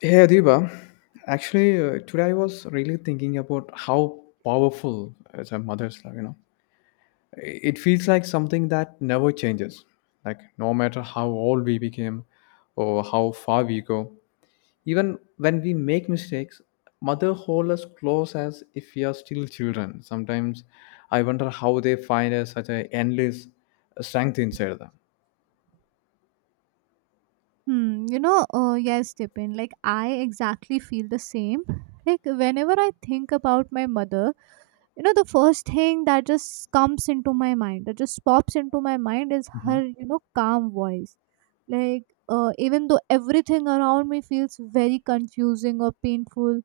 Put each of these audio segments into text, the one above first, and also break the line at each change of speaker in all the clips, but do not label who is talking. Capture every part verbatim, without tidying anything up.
Hey Adiba, actually uh, today I was really thinking about how powerful as a mother's love, you know. It feels like something that never changes. Like no matter how old we became or how far we go, even when we make mistakes, mother hold us close as if we are still children. Sometimes I wonder how they find a, such an endless strength inside them.
Hmm, you know, uh, yes, Tipin, like I exactly feel the same. Like whenever I think about my mother, you know, the first thing that just comes into my mind, that just pops into my mind is
Hmm.
her, you know, calm voice. Like, uh, Even though everything around me feels very confusing or painful,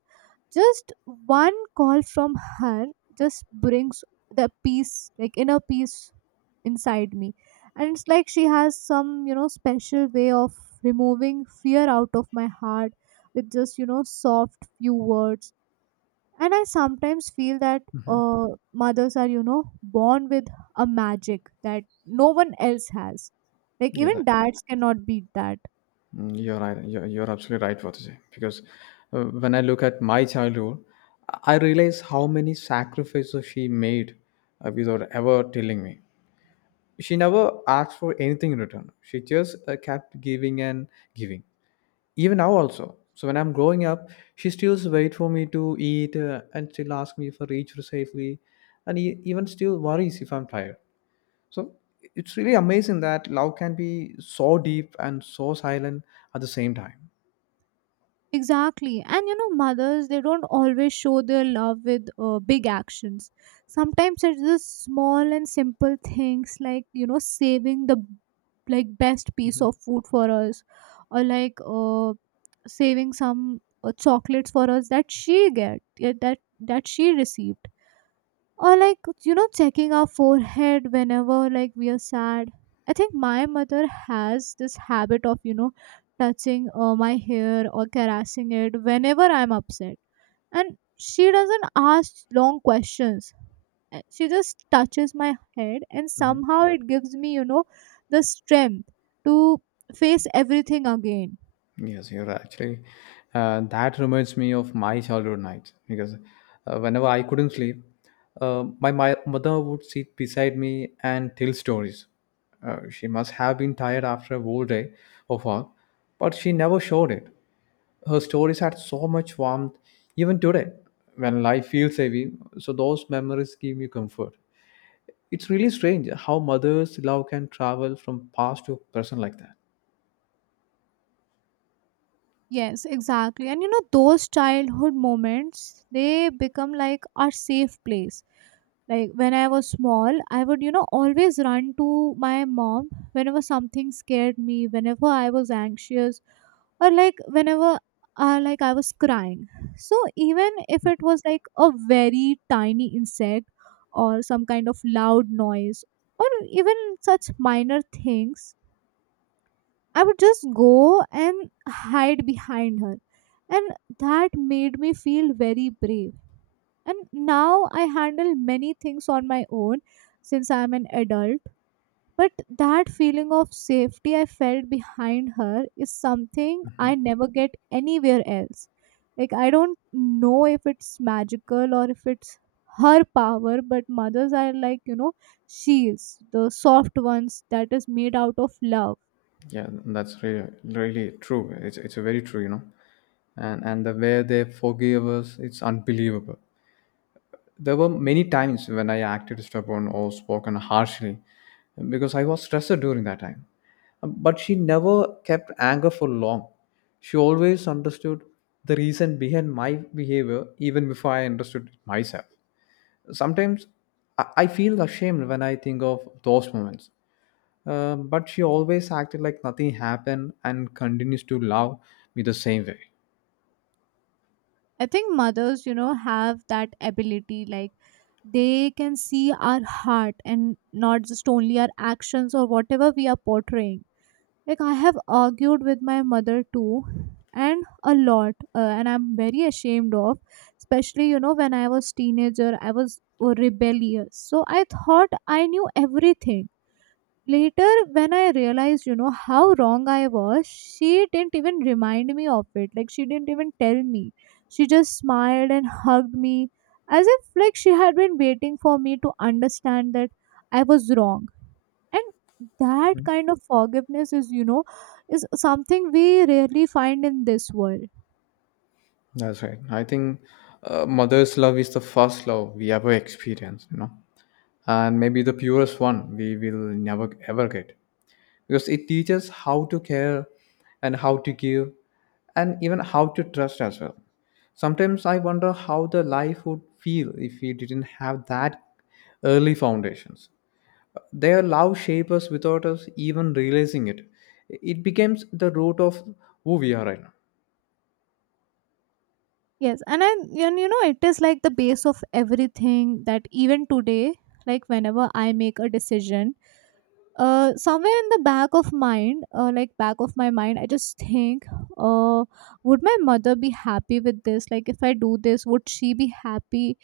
just one call from her just brings the peace, like inner peace inside me. And it's like she has some, you know, special way of removing fear out of my heart with just, you know, soft few words. And I sometimes feel that uh, mothers are, you know, born with a magic that no one else has. Like
Yeah,
even
like,
dads cannot beat that.
Mm, you're right. You're, you're absolutely right what you say. Because uh, when I look at my childhood, I realize how many sacrifices she made uh, without ever telling me. She never asked for anything in return. She just uh, kept giving and giving. Even now also. So when I'm growing up, she still waits for me to eat uh, and still asks me for each safely, and e- even still worries if I'm tired. So it's really amazing that love can be so deep and so silent at the same time.
Exactly. And you know, mothers, they don't always show their love with uh, big actions. Sometimes it's just small and simple things like, you know, saving the like best piece
Mm-hmm.
of food for us, or like uh, saving some uh, chocolates for us that she get, yeah, that that she received, or like, you know, checking our forehead whenever like we are sad. I think my mother has this habit of, you know, touching uh, my hair or caressing it whenever I'm upset. And she doesn't ask long questions. Uh, she just touches my head and
Mhm.
somehow it gives me, you know, the strength to face everything again.
Yes, you're right, actually. Uh, that reminds me of my childhood nights because uh, whenever I couldn't sleep, uh, my, my mother would sit beside me and tell stories. Uh, she must have been tired after a whole day of work, but she never showed it. Her stories had so much warmth, even today, when life feels heavy. So those memories give me comfort. It's really strange how mother's love can travel from past to present like that.
Yes, exactly. And you know, those childhood moments, they become like our safe place. Like when I was small, I would, you know, always run to my mom whenever something scared me, whenever I was anxious, or like whenever uh, like I was crying. So even if it was like a very tiny insect or some kind of loud noise or even such minor things, I would just go and hide behind her. And that made me feel very brave. And now I handle many things on my own since I'm an adult. But that feeling of safety I felt behind her is something I never get anywhere else. Like, I don't know if it's magical or if it's her power, but mothers are like, you know, shields, the soft ones that is made out of love.
Yeah, that's really really true. It's it's a very true, you know. And and the way they forgive us, it's unbelievable. There were many times when I acted stubborn or spoken harshly because I was stressed during that time. But she never kept anger for long. She always understood the reason behind my behavior even before I understood it myself. Sometimes I I feel ashamed when I think of those moments uh, but she always acted like nothing happened and continues to love me the same way.
I think mothers, you know, have that ability. Like they can see our heart and not just only our actions or whatever we are portraying. Like I have argued with my mother too, and a lot, uh, and I'm very ashamed of. Especially, you know, when I was teenager, I was uh, rebellious. So I thought I knew everything. Later, when I realized, you know, how wrong I was, she didn't even remind me of it. Like, she didn't even tell me. She just smiled and hugged me as if, like, she had been waiting for me to understand that I was wrong. And that kind of forgiveness is, you know, is something we rarely find in this world.
That's right. I think uh, mother's love is the first love we ever experience, you know, and maybe the purest one we will never ever get because it teaches how to care and how to give and even how to trust as well. Sometimes I wonder how the life would feel if we didn't have that early foundations. Their love shapes us without us even realizing it. It becomes the root of who we are right now.
Yes, and I, and you know, it is like the base of everything, that even today, like whenever I make a decision, uh somewhere in the back of mind, uh, like back of my mind, I just think, uh would my mother be happy with this? Like if I do this, would she be happy?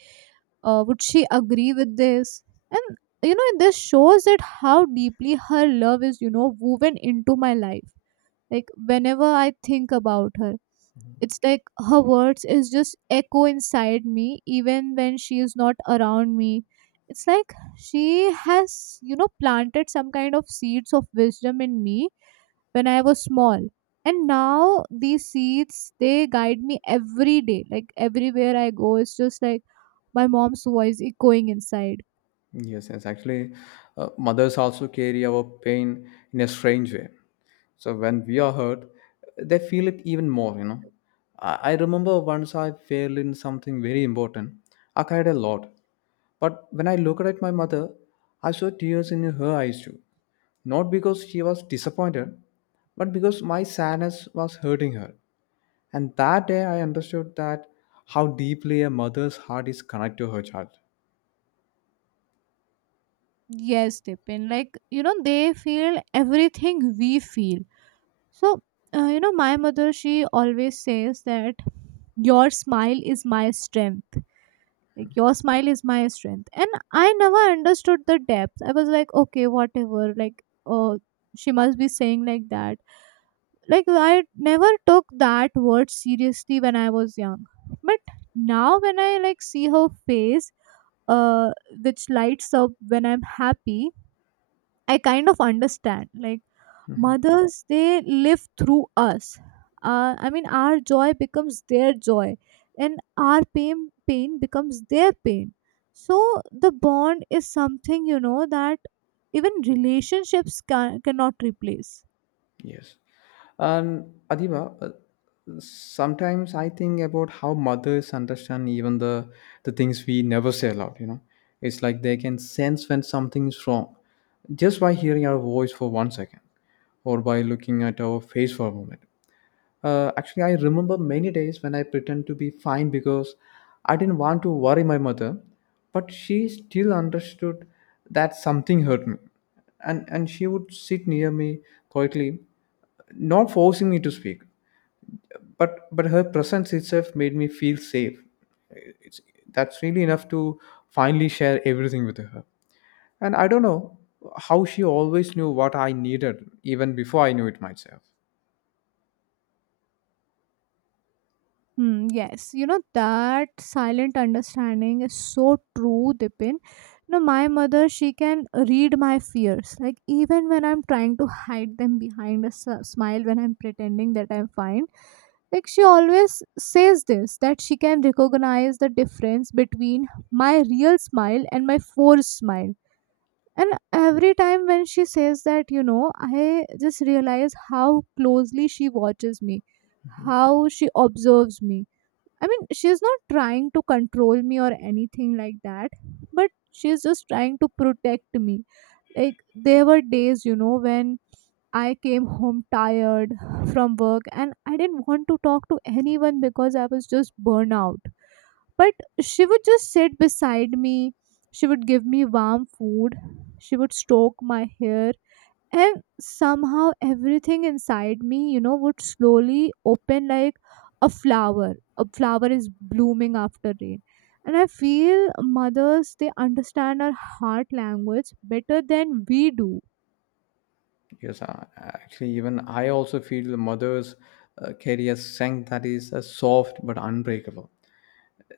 uh Would she agree with this? And you know, this shows that how deeply her love is, you know, woven into my life. Like whenever I think about her, it's like her words is just echo inside me even when she is not around me. It's like she has, you know, planted some kind of seeds of wisdom in me when I was small. And now these seeds they guide me every day. Like everywhere I go, it's just like my mom's voice echoing inside.
Yes, yes. Actually, uh, mothers also carry our pain in a strange way. So when we are hurt, they feel it even more, you know. I, I remember once I failed in something very important. I cried a lot. But when I looked at my mother, I saw tears in her eyes too. Not because she was disappointed, but because my sadness was hurting her. And that day I understood that how deeply a mother's heart is connected to her child.
Yes, Tipin. Like, you know, they feel everything we feel. So, uh, you know, my mother, she always says that your smile is my strength. Like, your smile is my strength. And I never understood the depth. I was like, okay, whatever. Like, oh, she must be saying like that. Like, I never took that word seriously when I was young. But now, when I like see her face, uh, which lights up when I'm happy, I kind of understand. Like, mothers they live through us. uh, I mean, our joy becomes their joy and our pain pain becomes their pain. So the bond is something, you know, that even relationships can, cannot replace.
Yes. And Adiba, uh, sometimes I think about how mothers understand even the the things we never say aloud, you know. It's like they can sense when something is wrong just by hearing our voice for one second or by looking at our face for a moment. Uh, actually, I remember many days when I pretend to be fine because I didn't want to worry my mother, but she still understood that something hurt me. And, and she would sit near me quietly, not forcing me to speak. But, but her presence itself made me feel safe. It's, that's really enough to finally share everything with her. And I don't know how she always knew what I needed even before I knew it myself.
Hmm, yes, you know that silent understanding is so true, Dipin. You know my mother, she can read my fears. Like even when I'm trying to hide them behind a s- smile, when I'm pretending that I'm fine, like she always says this that she can recognize the difference between my real smile and my forced smile. And every time when she says that, you know, I just realize how closely she watches me, how she observes me. I mean, she's not trying to control me or anything like that, but she's just trying to protect me. Like, there were days, you know, when I came home tired from work and I didn't want to talk to anyone because I was just burnout. But she would just sit beside me, she would give me warm food, she would stroke my hair, and somehow everything inside me, you know, would slowly open like a flower, a flower is blooming after rain. And I feel mothers they understand our heart language better than we do.
Yes, I, actually, even I also feel mothers uh, carry a strength that is uh, soft but unbreakable.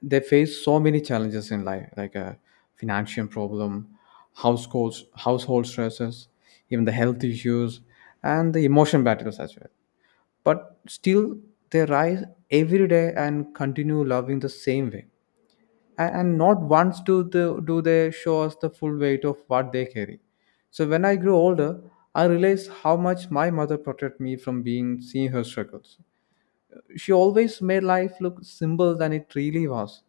They face so many challenges in life, like a financial problem, household household stresses, even the health issues, and the emotion battles as well. But still, they rise every day and continue loving the same way and, and not once do the, do they show us the full weight of what they carry. So when I grew older, I realized how much my mother protected me from being seeing her struggles. She always made life look simpler than it really was,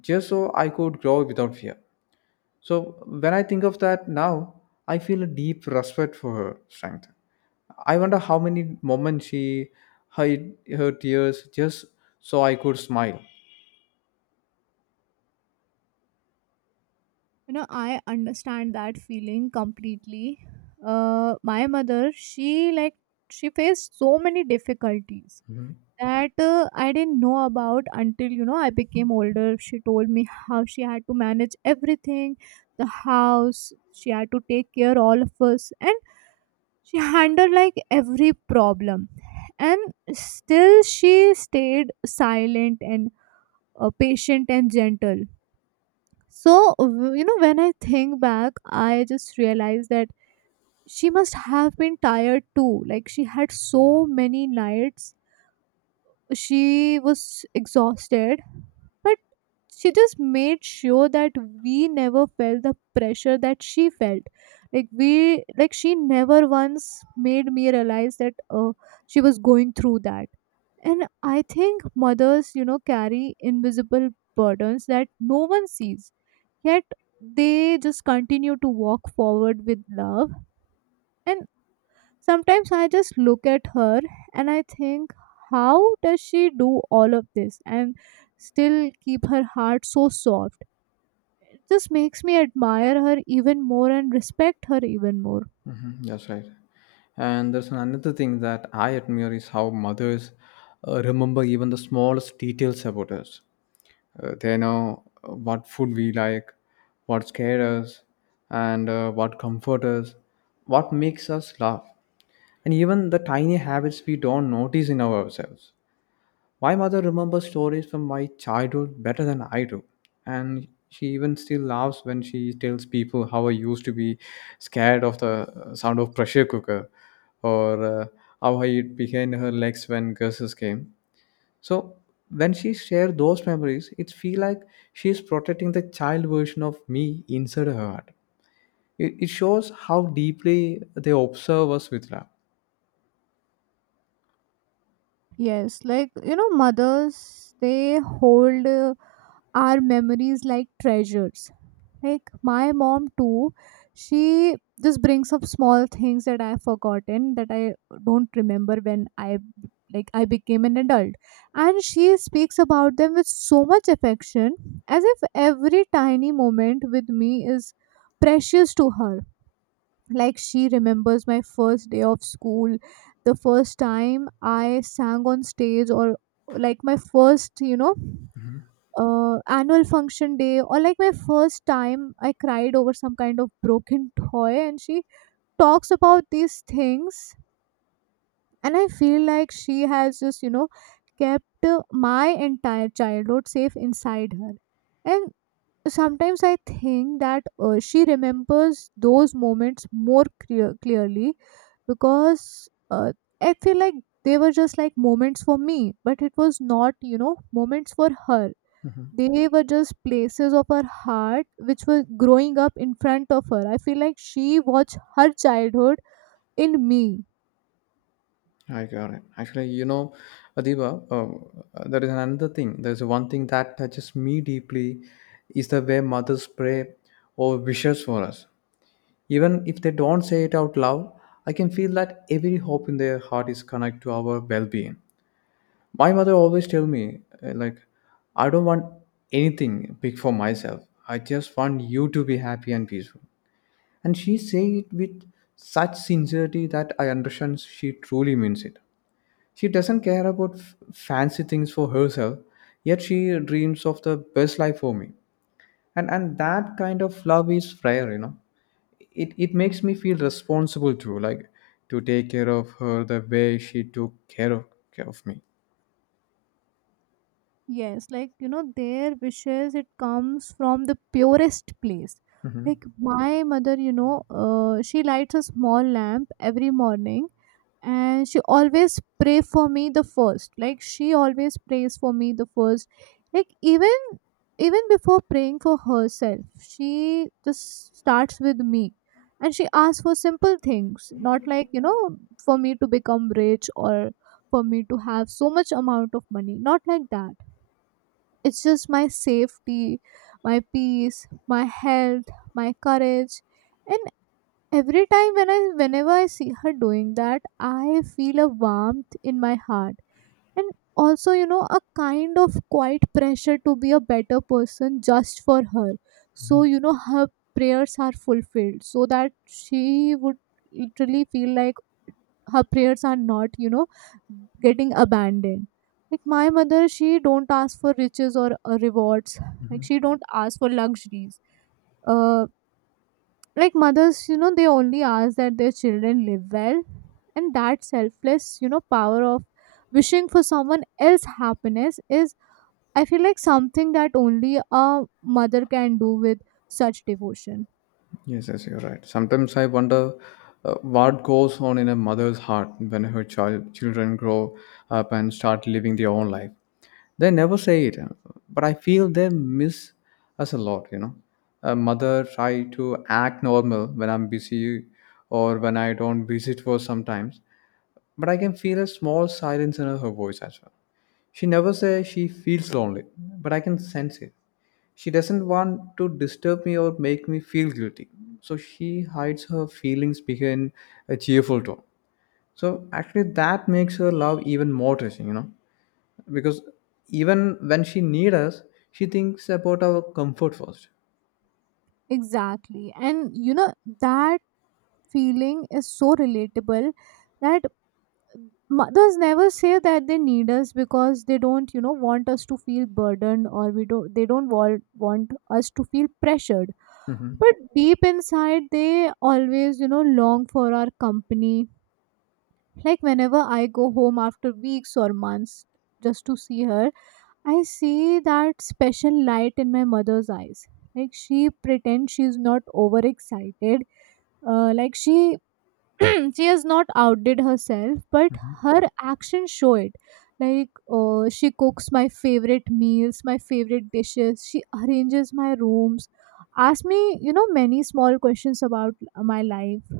just so I could grow without fear. So when I think of that now, I feel a deep respect for her strength. I wonder how many moments she hid her tears just so I could smile.
You know, I understand that feeling completely. Uh my mother, she like, she faced so many difficulties
Hmm.
that uh, I didn't know about until, you know, I became older. She told me how she had to manage everything, the house. She had to take care all of us, and she handled like every problem. And still, she stayed silent and uh, patient and gentle. So w- you know, when I think back, I just realized that she must have been tired too. Like she had so many nights she was exhausted, but she just made sure that we never felt the pressure that she felt. Like we like she never once made me realize that uh, she was going through that. And I think mothers, you know, carry invisible burdens that no one sees, yet they just continue to walk forward with love. And sometimes I just look at her and I think, how does she do all of this and still keep her heart so soft? It just makes me admire her even more and respect her even more.
Hmm. That's right. And there's another thing that I admire is how mothers uh, remember even the smallest details about us. Uh, they know uh, what food we like, what scared us, and uh, what comfort us, what makes us laugh, and even the tiny habits we don't notice in ourselves. My mother remembers stories from my childhood better than I do, and she even still laughs when she tells people how I used to be scared of the uh, sound of pressure cooker or uh, how I hid behind her legs when curses came. So when she shares those memories, it feels like she is protecting the child version of me inside her heart. It, it shows how deeply they observe us with love.
Yes, like you know, mothers they hold uh, our memories like treasures. Like my mom too, she just brings up small things that I've forgotten, that I don't remember when I, like I became an adult. And she speaks about them with so much affection, as if every tiny moment with me is precious to her. Like she remembers my first day of school, the first time I sang on stage, or like my first, you know, uh, annual function day, or like my first time I cried over some kind of broken toy. And she talks about these things, and I feel like she has just, you know, kept uh, my entire childhood safe inside her. And sometimes I think that uh, she remembers those moments more clear- clearly, because uh, I feel like they were just like moments for me, but it was not, you know, moments for her. They were just places of her heart which were growing up in front of her. I feel like she watched her childhood in me.
I got it. Actually, you know, Adiba, uh, there is another thing. There's one thing that touches me deeply is the way mothers pray or wishes for us. Even if they don't say it out loud, I can feel that every hope in their heart is connected to our well-being. My mother always tell me, uh, like, I don't want anything big for myself. I just want you to be happy and peaceful. And she say it with such sincerity that I understand she truly means it. She doesn't care about f- fancy things for herself, yet she dreams of the best life for me. And and that kind of love is rare, you know. It it makes me feel responsible too, like to take care of her the way she took care of care of me.
Yes, like you know, their wishes it comes from the purest place.
Hmm.
Like my mother, you know, uh, she lights a small lamp every morning and she always pray for me the first. Like she always prays for me the first. Like even even before praying for herself, she just starts with me. And she asks for simple things, not, like, you know, for me to become rich or for me to have so much amount of money, not like that. It's just my safety, my peace, my health, my courage. And every time when I whenever I see her doing that, I feel a warmth in my heart. And also, you know, a kind of quiet pressure to be a better person just for her, so, you know, her prayers are fulfilled so that she would literally feel like her prayers are not, you know, getting abandoned. Like my mother, she don't ask for riches or uh, rewards. Like she don't ask for luxuries. uh like mothers, you know, they only ask that their children live well. And that selfless, you know, power of wishing for someone else happiness is, I feel like, something that only a mother can do with such devotion.
Yes, yes, you're right. Sometimes I wonder uh, what goes on in a mother's heart when her child children grow up and start living their own life. They never say it, uh, but I feel they miss us a lot, you know. A mother try to act normal when I'm busy or when I don't visit for sometimes, but I can feel a small silence in her voice as well. She never says she feels lonely, but I can sense it. She doesn't want to disturb me or make me feel guilty. So she hides her feelings behind a cheerful tone. So actually that makes her love even more touching, you know because even when she need us, she thinks about our comfort first.
Exactly, and you know that feeling is so relatable, that mothers never say that they need us because they don't, you know, want us to feel burdened or we don't they don't want, want us to feel pressured.
Hmm.
But deep inside they always, you know, long for our company. Like whenever I go home after weeks or months, just to see her, I see that special light in my mother's eyes. Like she pretends she's not overexcited. Uh, like she she has not outdid herself, but her actions show it. Like, uh, she cooks my favorite meals, my favorite dishes, she arranges my rooms, asks me, you know, many small questions about my life.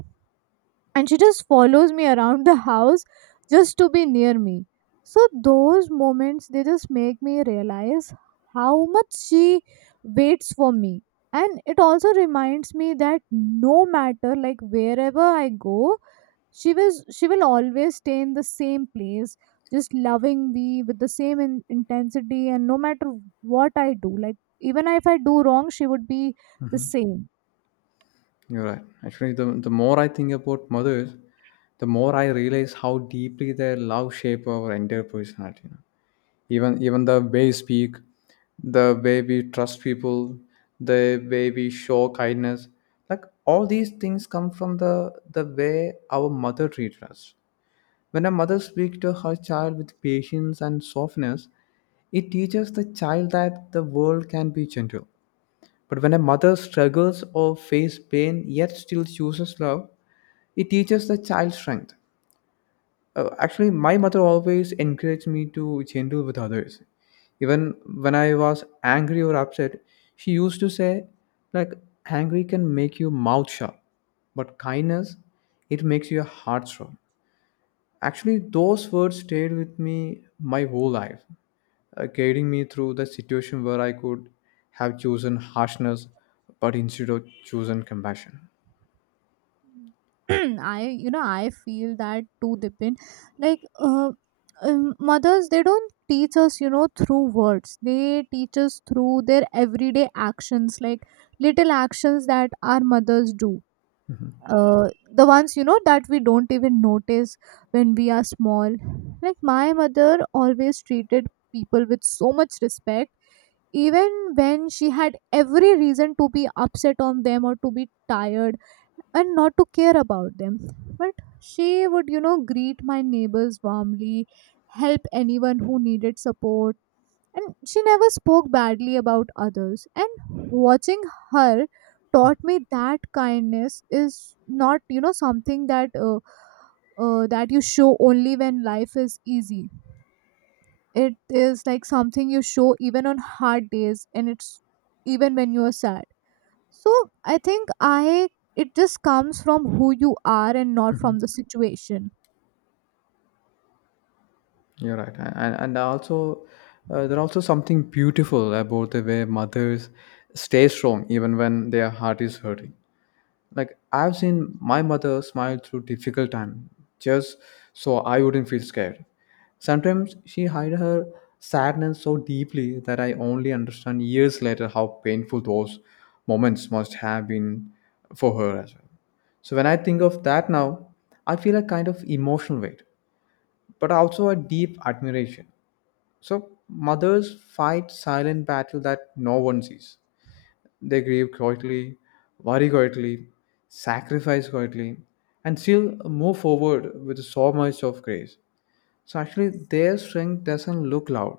And she just follows me around the house just to be near me. So those moments, they just make me realize how much she waits for me. And it also reminds me that no matter, like, wherever I go, she was she will always stay in the same place, just loving me with the same in- intensity. And no matter what I do, like, even if I do wrong, she would be the same.
You're right, actually. The, the more I think about mothers, the more I realize how deeply their love shape our entire personality you know. even even the way we speak, the way we trust people, the way we show kindness, like all these things come from the the way our mother treated us. When a mother speaks to her child with patience and softness, it teaches the child that the world can be gentle. But when a mother struggles or faces pain yet still chooses love, it teaches the child strength. Uh, actually, my mother always encouraged me to gentle with others. Even when I was angry or upset, she used to say, like, angry can make you mouth shut, but kindness, it makes your heart strong. Actually, those words stayed with me my whole life, uh, guiding me through the situation where I could have chosen harshness, but instead of chosen compassion.
I you know I feel that too, Dipin. Like, uh, um, mothers, they don't teach us, you know, through words, they teach us through their everyday actions. Like little actions that our mothers do,
Mhm.
uh, the ones, you know, that we don't even notice when we are small. Like my mother always treated people with so much respect, even when she had every reason to be upset on them or to be tired and not to care about them. But she would, you know, greet my neighbors warmly, help anyone who needed support, and she never spoke badly about others. And watching her taught me that kindness is not, you know, something that uh, uh, that you show only when life is easy. It is like something you show even on hard days, and it's even when you are sad. So I think I it just comes from who you are and not from
Mhm.
the situation.
You're right, A- and and also uh, there's also something beautiful about the way mothers stay strong even when their heart is hurting. Like I've seen my mother smile through difficult time just so I wouldn't feel scared. Sometimes she hid her sadness so deeply that I only understand years later how painful those moments must have been for her as well. So when I think of that now, I feel a kind of emotional weight, but also a deep admiration. So mothers fight silent battle that no one sees. They grieve quietly, worry quietly, sacrifice quietly, and still move forward with so much of grace. So actually, their strength doesn't look loud.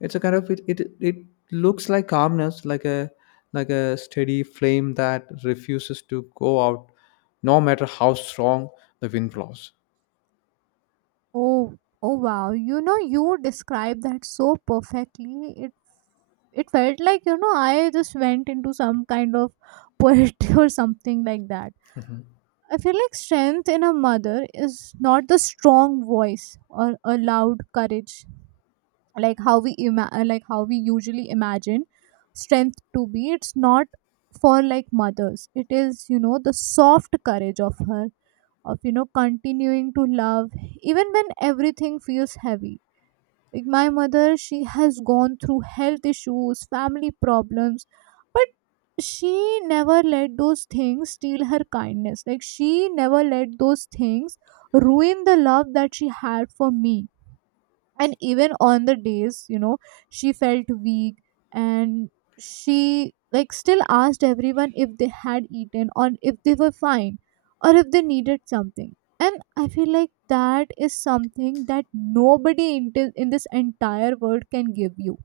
It's a kind of it. It, it looks like calmness, like a like a steady flame that refuses to go out, no matter how strong the wind blows.
Oh, oh wow. You know, you described that so perfectly. It it felt like, you know, I just went into some kind of poetry or something like that. I feel like strength in a mother is not the strong voice or a loud courage, like how we ima- uh, like how we usually imagine strength to be. It's not for like mothers. It is, you know, the soft courage of her, of, you know, continuing to love even when everything feels heavy. Like my mother, she has gone through health issues, family problems, but she never let those things steal her kindness. Like she never let those things ruin the love that she had for me. And even on the days, you know, she felt weak, and she like still asked everyone if they had eaten or if they were fine or if they needed something. And I feel like that is something that nobody in, thi- in this entire world can give you.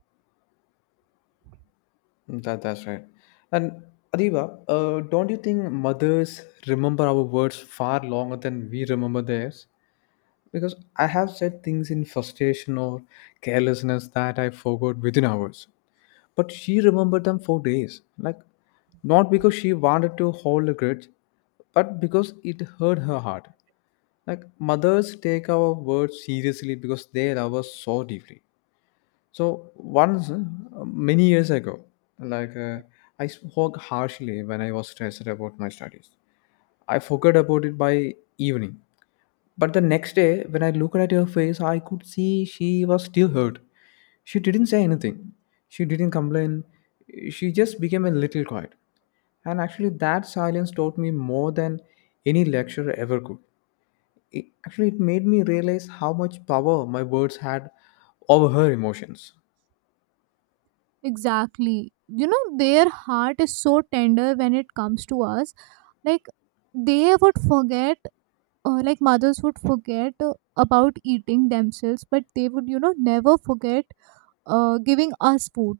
That that's right. And Adiba, uh, don't you think mothers remember our words far longer than we remember theirs? Because I have said things in frustration or carelessness that I forgot within hours. But she remembered them for days. Like, not because she wanted to hold a grudge, but because it hurt her heart. Like, mothers take our words seriously because they love us so deeply. So, once, uh, many years ago, like, uh, I spoke harshly when I was stressed about my studies. I forgot about it by evening, but the next day, when I looked at her face, I could see she was still hurt. She didn't say anything. She didn't complain. She just became a little quiet. And actually, that silence taught me more than any lecture ever could. It, actually, it made me realize how much power my words had over her emotions.
Exactly, you know, their heart is so tender when it comes to us. Like they would forget, uh, like mothers would forget uh, about eating themselves, but they would, you know, never forget uh, giving us food.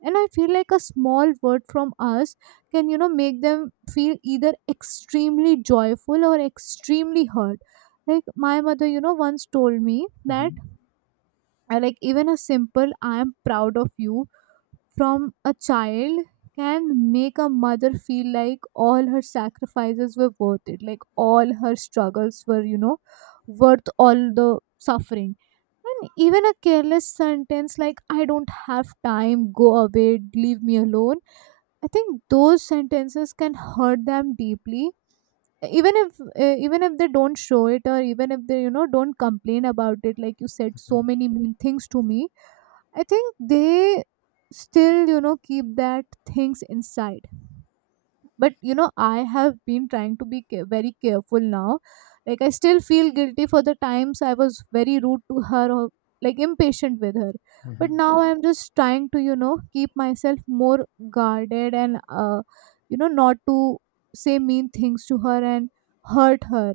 And I feel like a small word from us can, you know, make them feel either extremely joyful or extremely hurt. Like my mother, you know, once told me that
Hmm.
uh, like even a simple "I am proud of you" from a child can make a mother feel like all her sacrifices were worth it. Like all her struggles were, you know, worth all the suffering. And even a careless sentence like "I don't have time, go away, leave me alone," I think those sentences can hurt them deeply, even if uh, even if they don't show it, or even if they, you know, don't complain about it, like "you said so many mean things to me." I think they still, you know, keep that things inside. But, you know, I have been trying to be ca- very careful now. Like, I still feel guilty for the times I was very rude to her or like impatient with her. But now I'm just trying to, you know, keep myself more guarded and, uh, you know, not to say mean things to her and hurt her.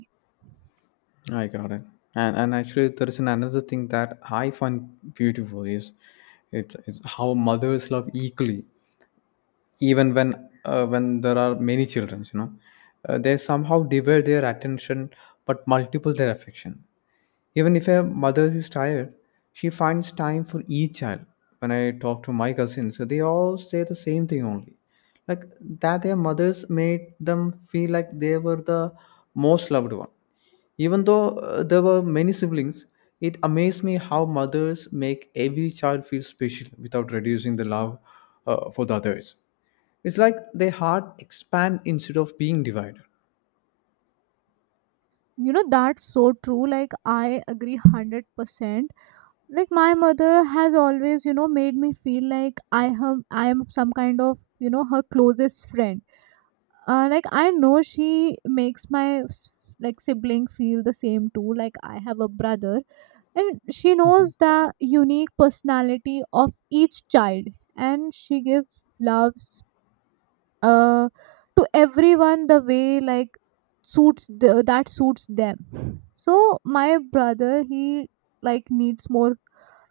I got it. And, and actually, there is an- another thing that I find beautiful is it's, it's how mothers love equally, even when uh, when there are many children you know uh, they somehow divide their attention but multiple their affection. Even if a mother is tired, she finds time for each child. When I talk to my cousins, they all say the same thing only, like, that their mothers made them feel like they were the most loved one, even though uh, there were many siblings. It amazed me how mothers make every child feel special without reducing the love uh, for the others. It's like they heart expand instead of being divided.
You know, that's so true. Like, I agree one hundred percent. Like my mother has always, you know, made me feel like i am i am some kind of, you know, her closest friend. Uh, like I know she makes my s- like sibling feel the same too. Like I have a brother, and she
Mhm,
knows the unique personality of each child. And she gives love, uh, to everyone the way like suits the, that suits them. So my brother, he like needs more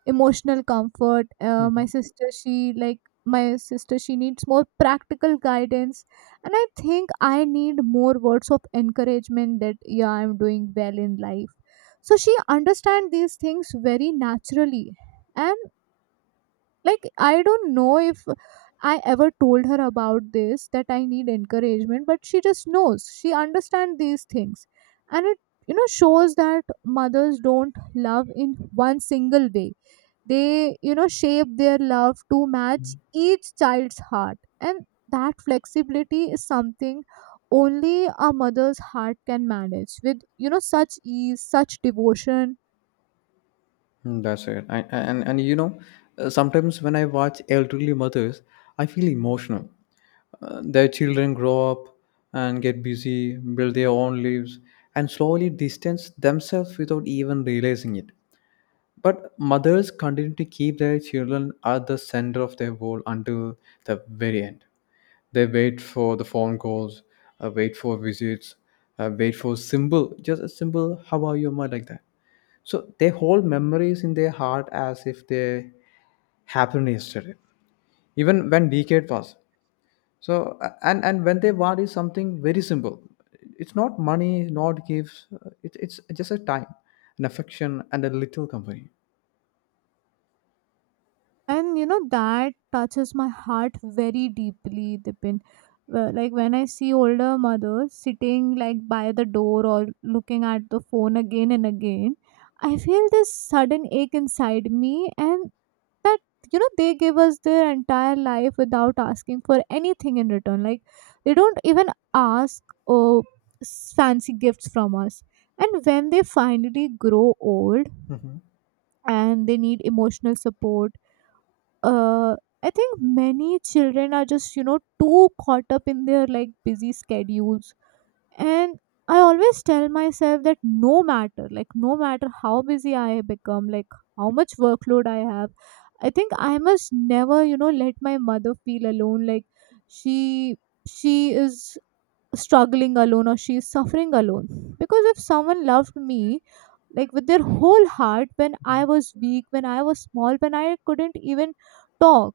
emotional comfort. Uh, my
mhm.
sister, she like my sister she needs more practical guidance. And I think I need more words of encouragement, that yeah, I'm doing well in life. So she understands these things very naturally. And like, I don't know if I ever told her about this, that I need encouragement, but she just knows, she understands these things. And it, you know, shows that mothers don't love in one single way. They, you know, shape their love to match each child's heart. And that flexibility is something only a mother's heart can manage with, you know, such ease, such devotion.
Mm, That's it. I, and and you know, uh, sometimes when I watch elderly mothers, I feel emotional. Uh, their children grow up and get busy, build their own lives, and slowly distance themselves without even realizing it. But mothers continue to keep their children at the center of their world until the very end. They wait for the phone calls, uh, wait for visits, uh, wait for simple, just a simple "How are you, ma?" like that. So they hold memories in their heart as if they happened yesterday, even when decade pass. So a- and and when they want is something very simple. It's not money, not gifts. uh, It, it's just a time, an affection, and a little company.
And you know that touches my heart very deeply, Dipin. Uh, like when I see older mothers sitting like by the door or looking at the phone again and again, I feel this sudden ache inside me. And that, you know, they give us their entire life without asking for anything in return. Like they don't even ask, oh, s- fancy gifts from us. And when they finally grow old
Mhm.
and they need emotional support, uh, I think many children are just, you know, too caught up in their like busy schedules. And I always tell myself that no matter, like, no matter how busy I become, like, how much workload I have, I think I must never, you know, let my mother feel alone. Like, she, she is struggling alone or she is suffering alone. Because if someone loved me like with their whole heart when I was weak, when I was small, when I couldn't even talk,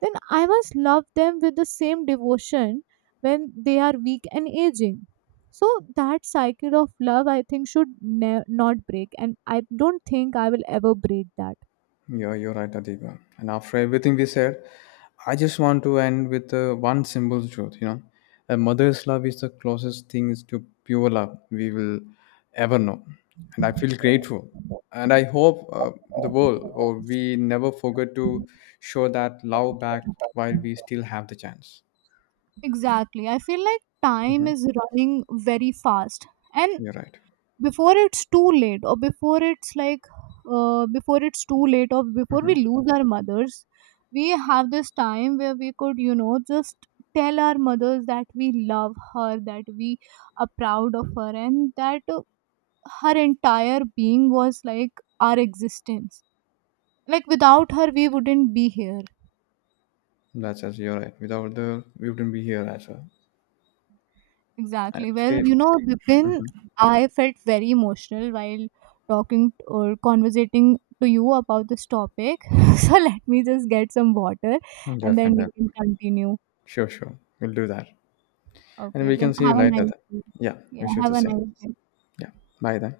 then I must love them with the same devotion when they are weak and aging. So that cycle of love, I think, should ne- not break, and I don't think I will ever break that.
Yeah, you're right, Adiba. And after everything we said, I just want to end with uh, one simple truth. You know, a mother's love is the closest things to pure love we will ever know, and I feel grateful. And I hope uh, the world or we never forget to show that love back while we still have the chance.
Exactly. I feel like time
Hmm.
is running very fast. And
You're right.
before it's too late, or before it's like, uh, before it's too late or before we
Hmm.
lose our mothers, we have this time where we could, you know, just tell our mothers that we love her, that we are proud of her, and that, uh, her entire being was like our existence. Like without her we wouldn't be here.
That's, as you're right. Without the, we wouldn't be here as well.
Exactly. Well, you
And.
know, Vipin, I felt very emotional while talking t- or conversating to you about this topic. So let me just get some water
Mhm.
and then
Definitely.
we can continue.
Sure, sure. We'll do that. And
Okay,
we
then
can see you
have a
later
nice
then.
day.
Yeah,
Yeah,
wish you
have
the
a
same.
nice day.
Yeah, bye then.